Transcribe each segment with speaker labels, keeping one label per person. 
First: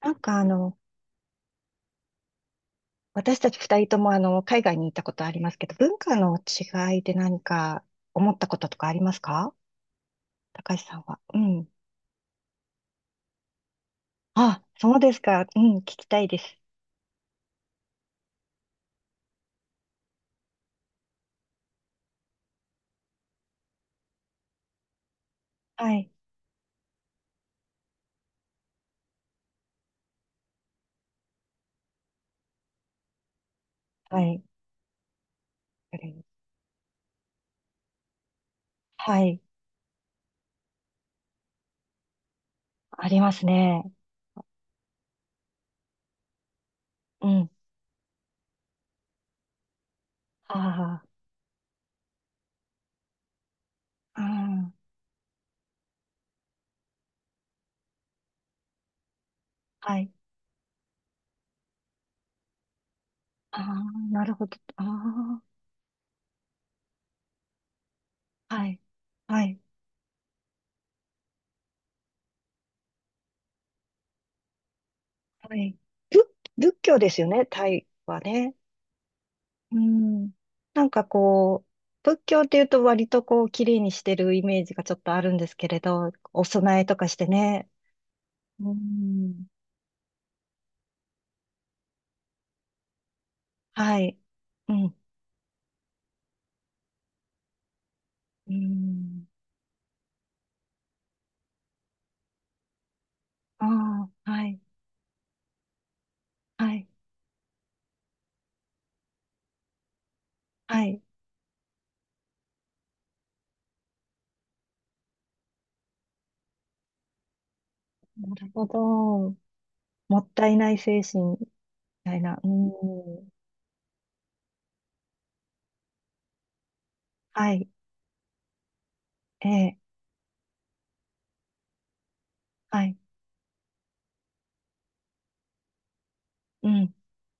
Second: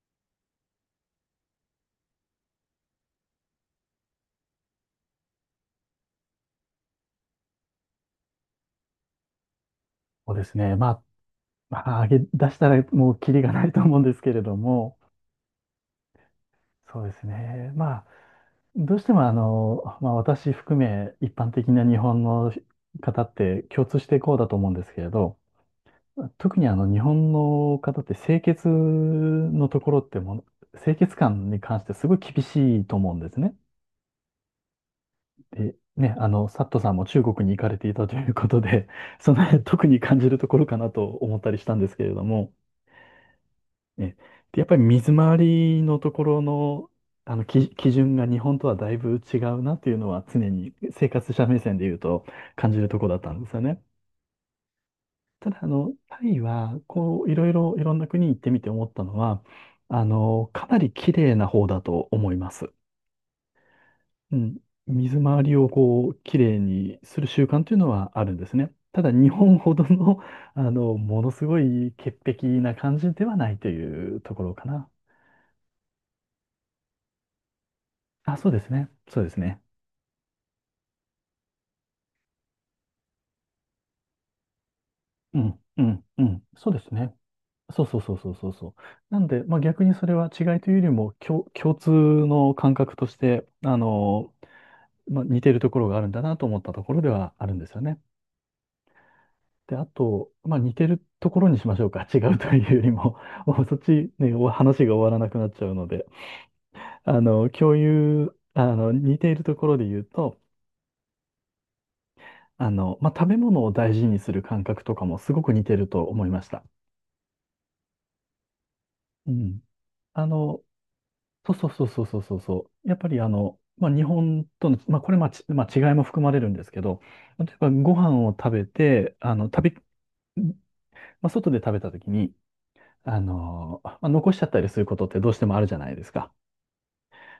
Speaker 1: なんか私たち二人とも海外に行ったことありますけど、文化の違いで何か思ったこととかありますか、
Speaker 2: そうです
Speaker 1: 高
Speaker 2: ね。
Speaker 1: 橋
Speaker 2: ま
Speaker 1: さん
Speaker 2: あ、
Speaker 1: は？うん。
Speaker 2: まあ、上げ出したらもうキリがないと思うんですけれど
Speaker 1: あ、そ
Speaker 2: も、
Speaker 1: うですか。うん、聞きたいです。
Speaker 2: そうですね。まあ、どうしてもまあ、私含め一般的な日本の方って共通してこうだと思うんですけれど、
Speaker 1: はい。
Speaker 2: 特に日本の方って清潔のところってもう、清潔感に関してすごい厳しいと思うんですね。
Speaker 1: はい。
Speaker 2: で、ね、サットさんも中国に行かれていたということで、
Speaker 1: は
Speaker 2: そ
Speaker 1: い。
Speaker 2: の辺特に感じるところかなと思ったりしたんですけれども、
Speaker 1: ありますね。
Speaker 2: ねで、やっぱり水回りのところの、
Speaker 1: うん。
Speaker 2: 基準が日本とはだいぶ違うなっていうのは常に
Speaker 1: あ
Speaker 2: 生活者目線で言うと感じるところだったんですよね。
Speaker 1: あ、ああ、
Speaker 2: ただ、タイは、こう、いろんな国行ってみて思ったのは、
Speaker 1: はい。
Speaker 2: かなり綺麗な方だと思います。
Speaker 1: ああ、なる
Speaker 2: う
Speaker 1: ほど。
Speaker 2: ん。水
Speaker 1: あ
Speaker 2: 回りをこう、綺麗にする習慣というのはあるんで
Speaker 1: あ、
Speaker 2: す
Speaker 1: は
Speaker 2: ね。
Speaker 1: い。
Speaker 2: ただ、日
Speaker 1: は
Speaker 2: 本
Speaker 1: い。
Speaker 2: ほどの、ものすごい潔癖な感じではないというところかな。
Speaker 1: はい。仏、仏教ですよね、タイは
Speaker 2: あ、そう
Speaker 1: ね。
Speaker 2: ですね。そうですね。
Speaker 1: うん。なんかこう、仏教っていうと割とこう、綺麗にしてるイメージがちょっとあるん
Speaker 2: う
Speaker 1: です
Speaker 2: ん、
Speaker 1: けれ
Speaker 2: うん、
Speaker 1: ど、
Speaker 2: う
Speaker 1: お
Speaker 2: ん。そ
Speaker 1: 供
Speaker 2: うで
Speaker 1: え
Speaker 2: す
Speaker 1: とか
Speaker 2: ね。
Speaker 1: してね。
Speaker 2: そうそうそうそうそうそ
Speaker 1: う
Speaker 2: う。なんで、
Speaker 1: ん。
Speaker 2: まあ逆にそれは違いというよりも、共通の感覚として、
Speaker 1: はい。うん。
Speaker 2: まあ似てるところがあるんだなと思ったところではあるんですよね。
Speaker 1: うん。
Speaker 2: で、あと、まあ似てるところにしましょうか。違うというよりも、もう
Speaker 1: あ
Speaker 2: そっち
Speaker 1: あ、
Speaker 2: ね、
Speaker 1: は
Speaker 2: お
Speaker 1: い。
Speaker 2: 話が終わらなくなっちゃうので、
Speaker 1: はい。
Speaker 2: あの、共有、あの、似ているところで言うと、
Speaker 1: はい。
Speaker 2: まあ食べ物を大事にする感覚とかもすごく似てると思いました。
Speaker 1: なるほ
Speaker 2: う
Speaker 1: ど。
Speaker 2: ん。
Speaker 1: も
Speaker 2: あ
Speaker 1: ったい
Speaker 2: の、
Speaker 1: ない精神み
Speaker 2: そうそうそうそう
Speaker 1: た
Speaker 2: そ
Speaker 1: い
Speaker 2: うそ
Speaker 1: な。
Speaker 2: う
Speaker 1: う
Speaker 2: そう。やっぱり
Speaker 1: ん。
Speaker 2: まあ、日本との、まあ、これまあ、ちまあ、違いも含まれるんですけど、例
Speaker 1: は
Speaker 2: え
Speaker 1: い。
Speaker 2: ばご飯を食べて、
Speaker 1: ええ。
Speaker 2: まあ、外で食べた時に、
Speaker 1: はい。
Speaker 2: まあ、残しちゃったりすることってどうしてもあるじゃないですか。
Speaker 1: うん。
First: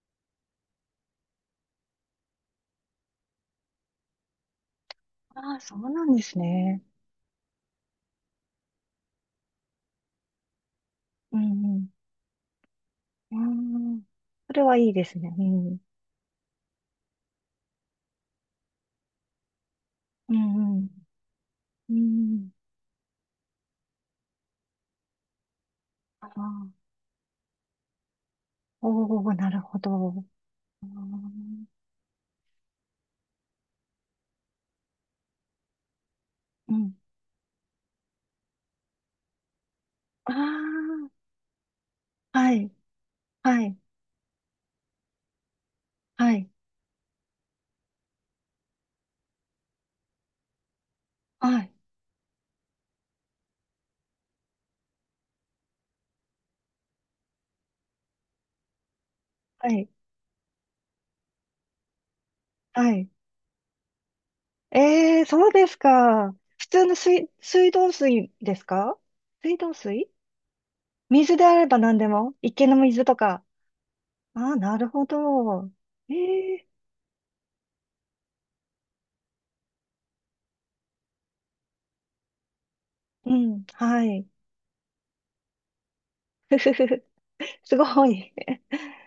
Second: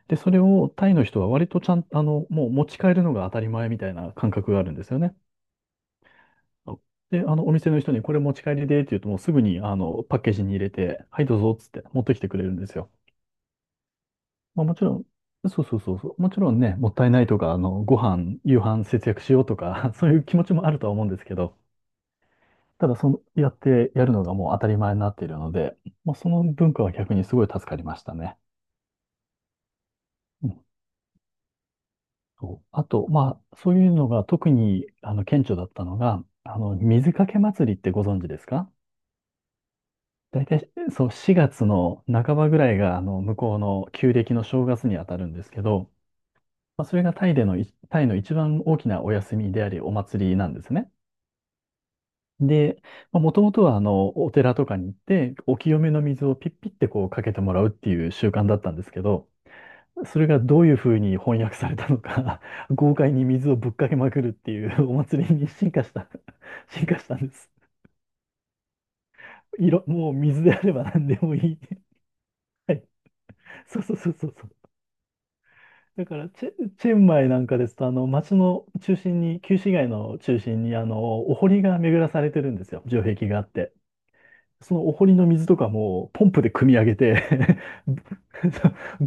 Speaker 2: で、それをタイの人は割とちゃん、あの、もう持ち帰るのが当たり前みたいな感覚があるんですよね。
Speaker 1: ああ、そうなんですね。
Speaker 2: で、お店の人にこれ持ち帰りでって言うともうすぐに、パッケージに入れて、はい、ど
Speaker 1: う
Speaker 2: うぞっつって
Speaker 1: ん。
Speaker 2: 持ってきてくれるんですよ。
Speaker 1: うん。あん。それ
Speaker 2: まあも
Speaker 1: は
Speaker 2: ち
Speaker 1: いい
Speaker 2: ろ
Speaker 1: で
Speaker 2: ん、
Speaker 1: すね。う
Speaker 2: そうそ
Speaker 1: ん。
Speaker 2: うそうそう、もちろんね、もったいないとか、ご飯、夕飯節約しようとか、そういう
Speaker 1: う
Speaker 2: 気持ちもあ
Speaker 1: ん。う
Speaker 2: ると
Speaker 1: ん。
Speaker 2: は思うんですけど、
Speaker 1: うん。
Speaker 2: ただその、やってやるのがもう当たり前になっているので、まあ
Speaker 1: あ
Speaker 2: その文化
Speaker 1: あ。
Speaker 2: は逆にすごい助かりましたね。
Speaker 1: おお、なるほど。
Speaker 2: うん
Speaker 1: あー
Speaker 2: そうあと、まあそういうのが特に、顕著だったのが、
Speaker 1: うん。
Speaker 2: 水かけ祭りってご存知ですか？大体、
Speaker 1: あ
Speaker 2: そう、4月の半
Speaker 1: あ、
Speaker 2: ば
Speaker 1: は
Speaker 2: ぐ
Speaker 1: い、
Speaker 2: らいが、向こう
Speaker 1: はい、
Speaker 2: の旧暦の正月に当たるんですけど、
Speaker 1: はい、
Speaker 2: まあ、それがタイでのい、タイの一番大きなお休みであり、お祭りなんですね。
Speaker 1: はい、
Speaker 2: で、まあ、もともとは、お寺とかに行って、お清めの水をピッピッてこうかけてもらうっていう習慣だったんですけど、
Speaker 1: はい、
Speaker 2: それがどういうふうに翻訳されたのか、
Speaker 1: は
Speaker 2: 豪
Speaker 1: い。
Speaker 2: 快に水をぶっかけまくるっていうお
Speaker 1: ええ
Speaker 2: 祭
Speaker 1: ー、
Speaker 2: りに
Speaker 1: そうですか。普
Speaker 2: 進
Speaker 1: 通の
Speaker 2: 化したん
Speaker 1: 水、
Speaker 2: です。
Speaker 1: 水道水ですか？水道水？
Speaker 2: もう水であれば何でも
Speaker 1: 水
Speaker 2: い
Speaker 1: であ
Speaker 2: い。
Speaker 1: れば何でも。池の水とか。
Speaker 2: そうそうそうそう
Speaker 1: ああ、なるほど。
Speaker 2: だ
Speaker 1: え
Speaker 2: から
Speaker 1: え
Speaker 2: チェンマイなんかですと、街の中心に、旧市街の中心に、お堀が巡らされてるんですよ。城壁
Speaker 1: ー、う
Speaker 2: があっ
Speaker 1: ん、
Speaker 2: て。
Speaker 1: はい。
Speaker 2: そのお堀の水とかも、ポンプで
Speaker 1: ふ
Speaker 2: 汲
Speaker 1: ふ
Speaker 2: み上
Speaker 1: ふ
Speaker 2: げ
Speaker 1: ふ、
Speaker 2: て
Speaker 1: すご い。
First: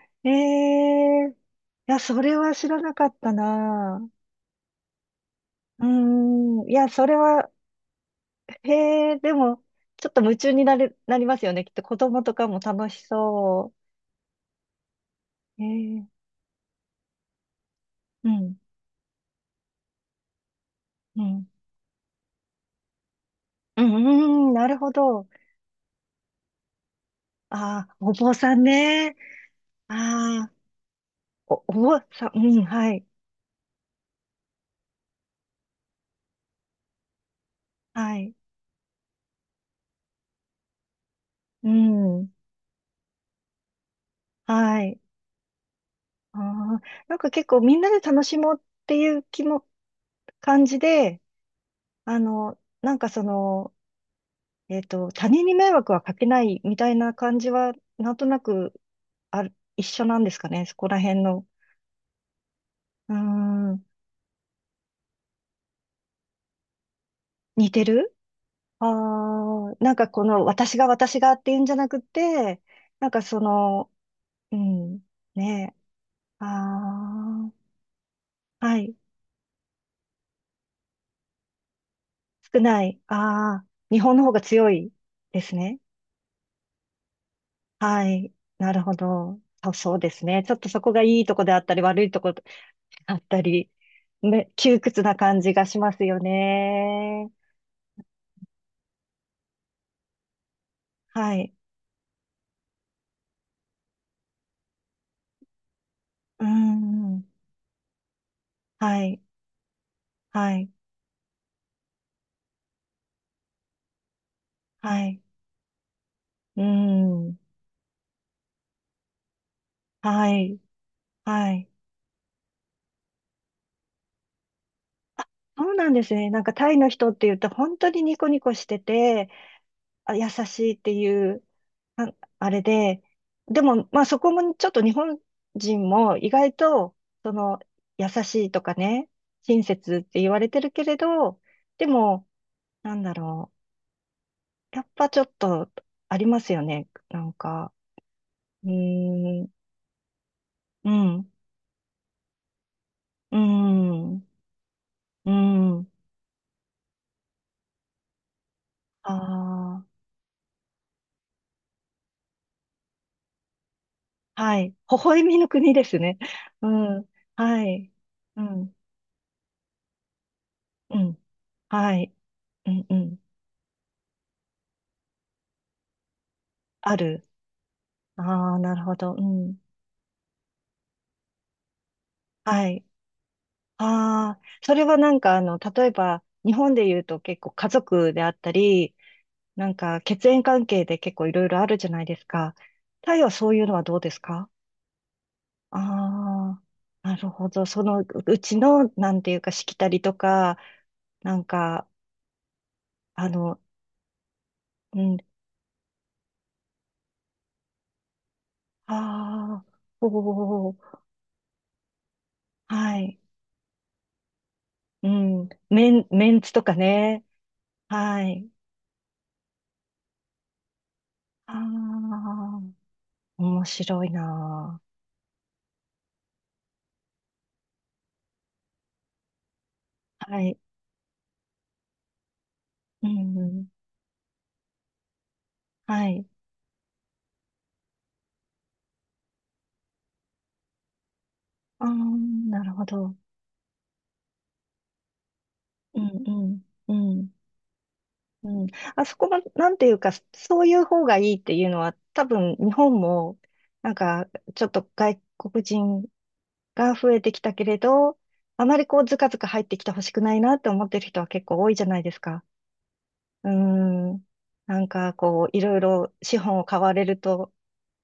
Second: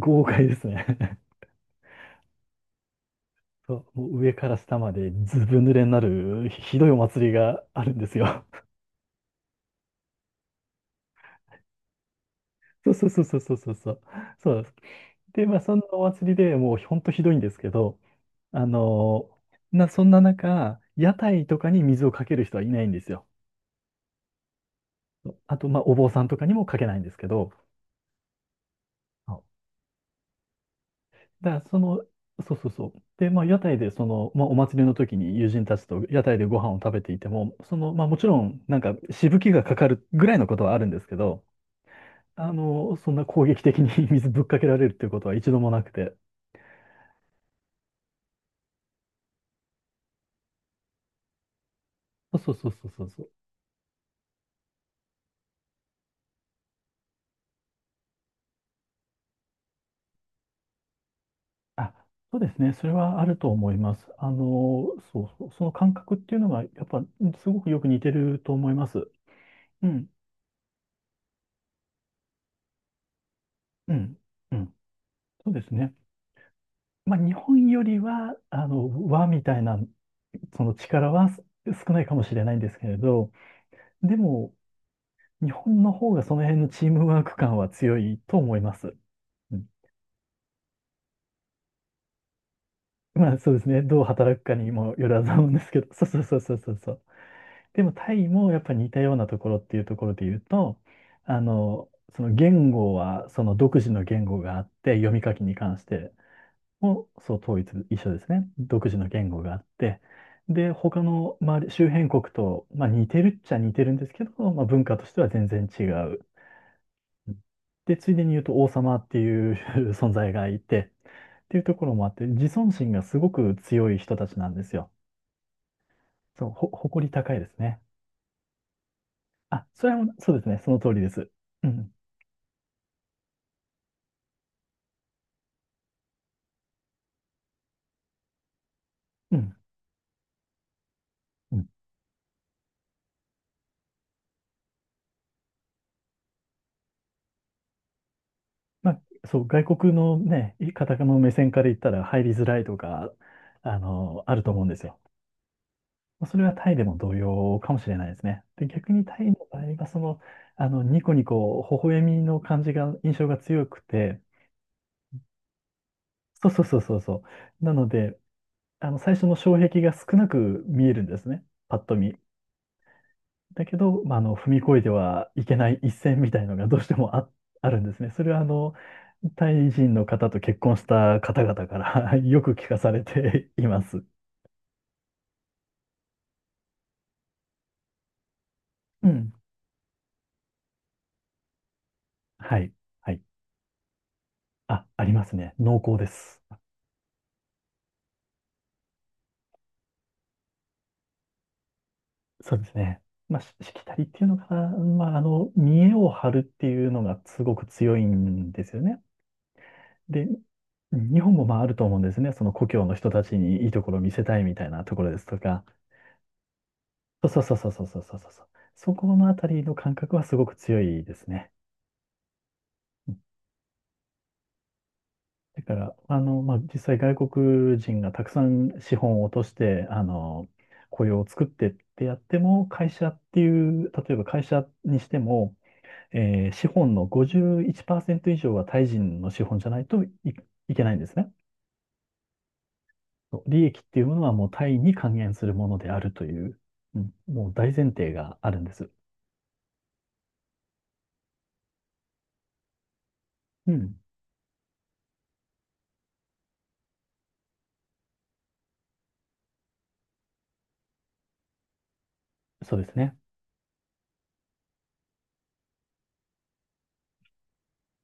Speaker 2: 豪
Speaker 1: え
Speaker 2: 快ですね。
Speaker 1: えー、いや、それは知らなかった
Speaker 2: そう、も
Speaker 1: な。
Speaker 2: う上から下までずぶ濡
Speaker 1: う
Speaker 2: れになる、
Speaker 1: ーん、い
Speaker 2: ひど
Speaker 1: や、
Speaker 2: いお
Speaker 1: それ
Speaker 2: 祭り
Speaker 1: は、
Speaker 2: があるんですよ。
Speaker 1: へえ、でも、ちょっと夢中になれ、なりますよね。きっと子供とかも楽
Speaker 2: そう
Speaker 1: し
Speaker 2: そうそうそうそうそ
Speaker 1: そ
Speaker 2: うそう。そうです。で、まあ、
Speaker 1: う。へ
Speaker 2: そんなお
Speaker 1: え、
Speaker 2: 祭りでもう、ほんとひどいんですけど、
Speaker 1: うん、
Speaker 2: あの、そんな中、屋
Speaker 1: うん。
Speaker 2: 台とかに水をかける人はいないんですよ。
Speaker 1: うん、うん、なるほど。
Speaker 2: あと、まあ、お坊さんとかにもかけないんですけど、
Speaker 1: ああ、お坊さんね。
Speaker 2: あ
Speaker 1: ああ、
Speaker 2: だから
Speaker 1: お
Speaker 2: そ
Speaker 1: 坊
Speaker 2: の、
Speaker 1: さん、
Speaker 2: そう
Speaker 1: うん、
Speaker 2: そうそ
Speaker 1: は
Speaker 2: う。
Speaker 1: い、
Speaker 2: で、まあ、屋台で、その、まあ、お祭りの時に友人たちと屋台でご飯を食べていても、その、まあ、
Speaker 1: は
Speaker 2: もち
Speaker 1: い、
Speaker 2: ろん、なんか、しぶきがかかるぐらいのことはあるんですけど、
Speaker 1: うん、
Speaker 2: そんな攻撃的に 水ぶっかけら
Speaker 1: は
Speaker 2: れるっ
Speaker 1: い。
Speaker 2: ていうことは一度もなくて。
Speaker 1: ああ、なんか結構みんなで楽しもうっていう気も、感じで、
Speaker 2: そうそうそう
Speaker 1: なん
Speaker 2: そ
Speaker 1: か
Speaker 2: うそ
Speaker 1: そ
Speaker 2: う。
Speaker 1: の、他人に迷惑はかけないみたいな感じは、なんとなく、ある、一緒なんですかね。そこら辺の。
Speaker 2: あ、そうですね。それ
Speaker 1: うー
Speaker 2: はあると思い
Speaker 1: ん、
Speaker 2: ます。そうそう。その感覚っていうのが、やっぱ、すご
Speaker 1: 似
Speaker 2: くよ
Speaker 1: て
Speaker 2: く似て
Speaker 1: る。
Speaker 2: ると思い
Speaker 1: あ
Speaker 2: ま
Speaker 1: あ
Speaker 2: す。
Speaker 1: ー、
Speaker 2: う
Speaker 1: なん
Speaker 2: ん、
Speaker 1: かこの私が私がっていうんじゃなくて、なんかその、
Speaker 2: うん、
Speaker 1: う
Speaker 2: うん。
Speaker 1: ん、
Speaker 2: そうで
Speaker 1: ね
Speaker 2: す
Speaker 1: え、
Speaker 2: ね。まあ、日
Speaker 1: あ
Speaker 2: 本よりは、
Speaker 1: あ、はい、
Speaker 2: 和みたいな、その力はす少ないかもしれない
Speaker 1: 少
Speaker 2: んです
Speaker 1: な
Speaker 2: けれ
Speaker 1: い、
Speaker 2: ど、
Speaker 1: ああ、日本
Speaker 2: で
Speaker 1: の方が
Speaker 2: も、
Speaker 1: 強いで
Speaker 2: 日
Speaker 1: すね。
Speaker 2: 本の方がその辺のチームワーク感は強
Speaker 1: は
Speaker 2: い
Speaker 1: い、
Speaker 2: と思い
Speaker 1: な
Speaker 2: ま
Speaker 1: るほ
Speaker 2: す。
Speaker 1: ど。
Speaker 2: うん
Speaker 1: そうそうですね。ちょっとそこがいいとこであったり、悪いとこであっ
Speaker 2: まあ、
Speaker 1: た
Speaker 2: そうです
Speaker 1: り、
Speaker 2: ね。どう働く
Speaker 1: ね、
Speaker 2: かに
Speaker 1: 窮
Speaker 2: も
Speaker 1: 屈
Speaker 2: よ
Speaker 1: な
Speaker 2: らずな
Speaker 1: 感
Speaker 2: ん
Speaker 1: じ
Speaker 2: で
Speaker 1: が
Speaker 2: す
Speaker 1: し
Speaker 2: け
Speaker 1: ま
Speaker 2: ど、
Speaker 1: す
Speaker 2: そうそ
Speaker 1: よ
Speaker 2: うそうそうそうそう。
Speaker 1: ね。
Speaker 2: でも、タイもやっぱ似たようなところっていうところで言うと、
Speaker 1: は
Speaker 2: あ
Speaker 1: い、
Speaker 2: の、その独自の言語があって、読み書きに関して。
Speaker 1: う
Speaker 2: も
Speaker 1: ん、
Speaker 2: そう統一、一緒ですね。独自
Speaker 1: は
Speaker 2: の
Speaker 1: い、
Speaker 2: 言語があって、
Speaker 1: はい、
Speaker 2: で、他の周り、周辺国と、まあ、似てるっちゃ似てるんですけど、まあ、文化
Speaker 1: は
Speaker 2: として
Speaker 1: い、
Speaker 2: は全然違う。
Speaker 1: う
Speaker 2: う
Speaker 1: ん、
Speaker 2: んで、ついでに言うと王様っていう 存
Speaker 1: は
Speaker 2: 在が
Speaker 1: い、
Speaker 2: いて、っ
Speaker 1: は
Speaker 2: ていう
Speaker 1: い。
Speaker 2: ところもあって、自尊心がすごく強い人たちなんですよ。
Speaker 1: そうなんですね。なんかタイの
Speaker 2: 誇
Speaker 1: 人
Speaker 2: り
Speaker 1: って
Speaker 2: 高
Speaker 1: 言う
Speaker 2: いで
Speaker 1: と
Speaker 2: す
Speaker 1: 本
Speaker 2: ね。
Speaker 1: 当にニコニコしてて、
Speaker 2: あ、それは、
Speaker 1: あ、優
Speaker 2: そうですね、そ
Speaker 1: しい
Speaker 2: の
Speaker 1: っ
Speaker 2: 通
Speaker 1: て
Speaker 2: りで
Speaker 1: い
Speaker 2: す。
Speaker 1: う
Speaker 2: うん、
Speaker 1: あ、あれで、でもまあそこもちょっと日本人も意外とその優しいとかね、
Speaker 2: うん、
Speaker 1: 親切って言われてるけれど、
Speaker 2: うん。
Speaker 1: でもなんだろう。やっぱちょっとありますよね。なんか、う
Speaker 2: まあ、そ
Speaker 1: ー
Speaker 2: う、
Speaker 1: ん、
Speaker 2: 外国のね、
Speaker 1: う
Speaker 2: 方
Speaker 1: ん、
Speaker 2: の
Speaker 1: う
Speaker 2: 目線から言ったら入りづらいとか、
Speaker 1: ーん、う
Speaker 2: あると思うんですよ。
Speaker 1: ーん、
Speaker 2: まあそれはタイでも同様かもしれないですね。で、逆に
Speaker 1: あ
Speaker 2: タイの場合
Speaker 1: あ
Speaker 2: は、そ
Speaker 1: ー。
Speaker 2: の、ニコニコ、微笑みの感じが、印象が強くて、
Speaker 1: はい。微笑みの国ですね。
Speaker 2: そうそう
Speaker 1: う
Speaker 2: そうそう
Speaker 1: ん。
Speaker 2: そ
Speaker 1: は
Speaker 2: う。なの
Speaker 1: い。
Speaker 2: で、
Speaker 1: うん。
Speaker 2: 最初の障壁が少なく見え
Speaker 1: う
Speaker 2: るんで
Speaker 1: ん。
Speaker 2: すね。パッと
Speaker 1: はい。
Speaker 2: 見。
Speaker 1: うん。うん。
Speaker 2: だけど、まあ、踏み越えてはいけない一線みたいのがどうし
Speaker 1: あ
Speaker 2: ても
Speaker 1: る。
Speaker 2: あ、あるんですね。それは、
Speaker 1: ああ、なるほど。う
Speaker 2: タ
Speaker 1: ん。
Speaker 2: イ人の方と結婚した方々から よく聞
Speaker 1: は
Speaker 2: か
Speaker 1: い。
Speaker 2: されています。
Speaker 1: ああ、それはなんか、例えば、日本で言うと結構家族であったり、
Speaker 2: うん。
Speaker 1: なんか血縁関係で結構いろいろあるじゃないですか。
Speaker 2: はい。は
Speaker 1: タイ
Speaker 2: い。
Speaker 1: はそういうのはどうですか？
Speaker 2: あ、ありますね。濃厚です。
Speaker 1: ああー、なるほど。そのうちの、なんていうか、しきたりとか、なんか、
Speaker 2: そうですね。
Speaker 1: あ
Speaker 2: まあ、し
Speaker 1: の、
Speaker 2: しきたりっていうのかな。
Speaker 1: う
Speaker 2: まあ、
Speaker 1: ん。
Speaker 2: 見栄を張るっていうのがすごく強いんですよね。
Speaker 1: ああ、お
Speaker 2: で、
Speaker 1: お、
Speaker 2: 日本もまああると思うんですね。その故郷の
Speaker 1: は
Speaker 2: 人
Speaker 1: い。
Speaker 2: たちにいいところを見せたいみたいなとこ
Speaker 1: う
Speaker 2: ろですと
Speaker 1: ん。
Speaker 2: か。
Speaker 1: メンツとかね。
Speaker 2: そうそうそうそうそうそうそう
Speaker 1: は
Speaker 2: そ
Speaker 1: い。
Speaker 2: う。そこのあたりの感覚はすごく強いですね。
Speaker 1: ああ、
Speaker 2: うん
Speaker 1: 面白いな
Speaker 2: だから、まあ、実際外国人がたくさん資本を落として、
Speaker 1: あ。はい。
Speaker 2: 雇用を作ってってやっても、会
Speaker 1: う
Speaker 2: 社っ
Speaker 1: ん、
Speaker 2: て
Speaker 1: う
Speaker 2: い
Speaker 1: ん。
Speaker 2: う、例えば会社にしても、
Speaker 1: はい。
Speaker 2: 資本の51%以上はタイ人の資本じゃないとい、いけないんですね。
Speaker 1: ああ、なるほど。
Speaker 2: そう利益っていうものはもうタイに還元するものであ
Speaker 1: う
Speaker 2: る
Speaker 1: ん、
Speaker 2: と
Speaker 1: う
Speaker 2: いう、
Speaker 1: ん、う
Speaker 2: うん、
Speaker 1: ん、
Speaker 2: もう大前提が
Speaker 1: う
Speaker 2: あるん
Speaker 1: ん。
Speaker 2: です。
Speaker 1: あそこも、なんていうか、そういう方がいいっていうのは、多分、日本も、
Speaker 2: う
Speaker 1: なん
Speaker 2: ん、
Speaker 1: か、ちょっと外国人が増えてきたけれど、あまりこう、ずかずか入ってきてほしくないなって思ってる人は結構多いじゃないですか。
Speaker 2: そうですね。
Speaker 1: うーん。なんかこう、いろいろ資本を買われると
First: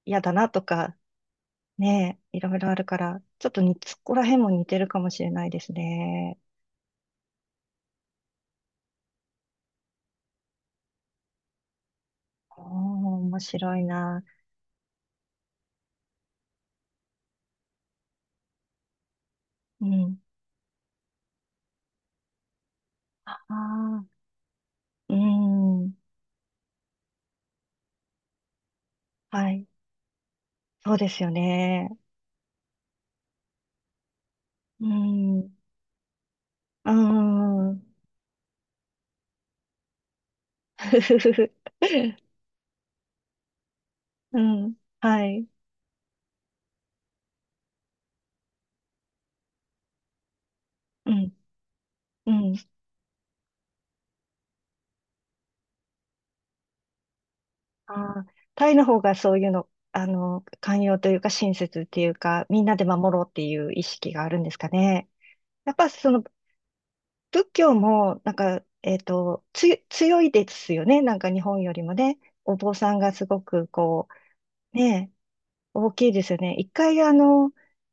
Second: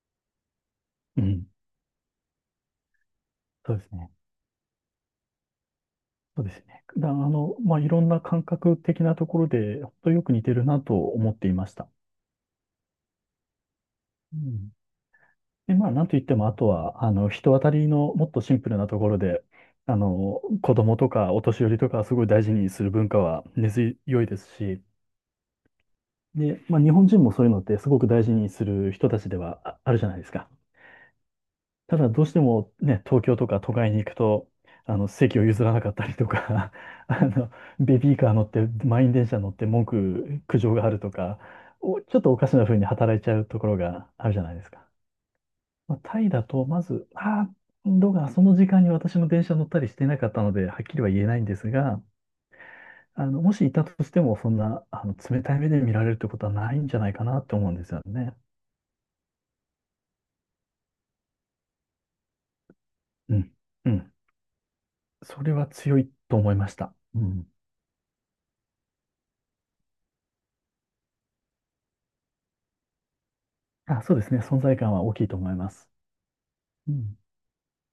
Speaker 1: 嫌だなとか、
Speaker 2: うん、
Speaker 1: ねえ、いろいろあるから、ちょっとに、
Speaker 2: そうです
Speaker 1: そ
Speaker 2: ね。
Speaker 1: こら辺も似てるかもしれないですね。
Speaker 2: そうですね。だ、あの、まあ、いろんな感覚的なところで、本当よく似てるなと思っていました。
Speaker 1: おー、面白いな。
Speaker 2: うん。で、まあ、なんといっても、あとは、人当たりのもっとシンプルなところで、
Speaker 1: うん。
Speaker 2: 子供とかお年寄りとかすごい大事にする文化
Speaker 1: あ
Speaker 2: は根
Speaker 1: あ、
Speaker 2: 強いですし、
Speaker 1: うん。
Speaker 2: で、まあ、日本人もそういうのってすごく大事にする人たちで
Speaker 1: は
Speaker 2: は
Speaker 1: い。
Speaker 2: ああるじゃないですか。
Speaker 1: そうですよね。
Speaker 2: ただどうしてもね、東京とか都会に行くと、
Speaker 1: うー
Speaker 2: あの席を
Speaker 1: ん。
Speaker 2: 譲らなかったりとか、
Speaker 1: う
Speaker 2: あの
Speaker 1: ん。
Speaker 2: ベビーカー乗って、満員電車乗って苦情があるとか、ちょっとお かしな風に働いちゃうところがある
Speaker 1: う
Speaker 2: じゃないです
Speaker 1: ん。
Speaker 2: か。
Speaker 1: はい。
Speaker 2: まあ、タイだと、まず、ああ、どうかその時間に私も電車乗ったりしてなかったので、はっきりは
Speaker 1: う
Speaker 2: 言え
Speaker 1: ん。
Speaker 2: ないんですが、
Speaker 1: うん。
Speaker 2: もしいたとしても、そんな冷たい目で見られるってことはないんじゃないかなって思うんですよ
Speaker 1: ああ、
Speaker 2: ね。
Speaker 1: タイの方がそういうの、寛容というか親切っていうか、みんなで守ろうっ
Speaker 2: う
Speaker 1: て
Speaker 2: ん。
Speaker 1: いう意
Speaker 2: う
Speaker 1: 識
Speaker 2: ん。
Speaker 1: があるんですかね。
Speaker 2: それは
Speaker 1: やっぱ
Speaker 2: 強
Speaker 1: そ
Speaker 2: い
Speaker 1: の
Speaker 2: と思いました。うん。
Speaker 1: 仏教も、なんか、強いですよね。なんか日本よりもね。お坊さんがすごく
Speaker 2: あ、
Speaker 1: こ
Speaker 2: そうですね。存
Speaker 1: う、
Speaker 2: 在感は
Speaker 1: ね、
Speaker 2: 大きいと思います。
Speaker 1: 大きいですよね。一
Speaker 2: う
Speaker 1: 回
Speaker 2: ん。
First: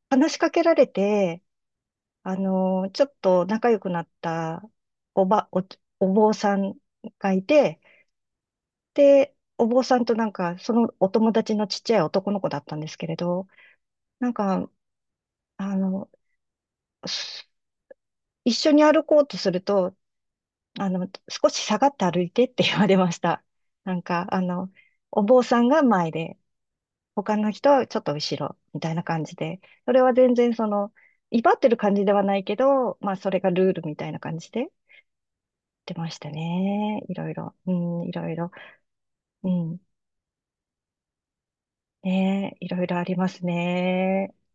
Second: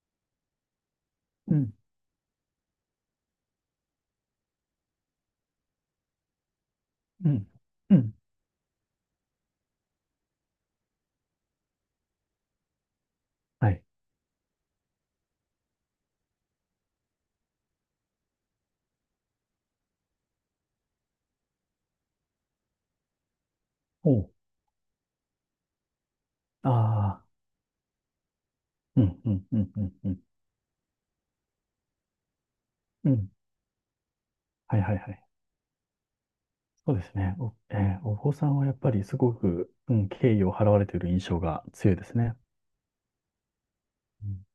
Speaker 1: 話しかけられて、
Speaker 2: うん。
Speaker 1: ちょっと仲良くなったおば、お、お坊さん
Speaker 2: う
Speaker 1: がい
Speaker 2: ん。
Speaker 1: て、
Speaker 2: うん。
Speaker 1: で、お坊さんとなんか、そのお友達のちっちゃい男の子だったんですけれど、
Speaker 2: はい。
Speaker 1: なんか、あの、す一緒に歩こうとすると、少し下がって歩いてって言われました。なん
Speaker 2: お
Speaker 1: か、
Speaker 2: う。
Speaker 1: お坊さんが前で、
Speaker 2: ああ。
Speaker 1: 他の人はちょっと後ろ、みたい
Speaker 2: う
Speaker 1: な
Speaker 2: ん。
Speaker 1: 感
Speaker 2: う
Speaker 1: じ
Speaker 2: ん。う
Speaker 1: で、
Speaker 2: ん。う
Speaker 1: そ
Speaker 2: ん。
Speaker 1: れ
Speaker 2: う
Speaker 1: は
Speaker 2: ん。
Speaker 1: 全然その、威張ってる感じではないけど、
Speaker 2: う
Speaker 1: まあ、そ
Speaker 2: ん
Speaker 1: れがルールみたいな感じで言っ
Speaker 2: はいはいはい。
Speaker 1: てました
Speaker 2: そう
Speaker 1: ね。
Speaker 2: で
Speaker 1: い
Speaker 2: す
Speaker 1: ろい
Speaker 2: ね。
Speaker 1: ろ、
Speaker 2: お、
Speaker 1: う
Speaker 2: えー
Speaker 1: ん、い
Speaker 2: お
Speaker 1: ろ
Speaker 2: 坊
Speaker 1: い
Speaker 2: さ
Speaker 1: ろ、
Speaker 2: んはやっぱりすご
Speaker 1: う
Speaker 2: く、
Speaker 1: ん、
Speaker 2: うん、敬意を払われている印象が強いですね。
Speaker 1: ね、いろいろあります
Speaker 2: う
Speaker 1: ね。
Speaker 2: ん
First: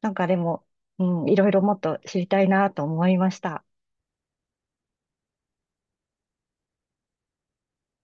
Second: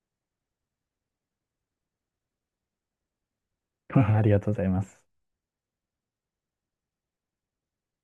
Speaker 1: なんかでも、うん、いろいろもっと知りたいなと思いました。
Speaker 2: ありがとうございます。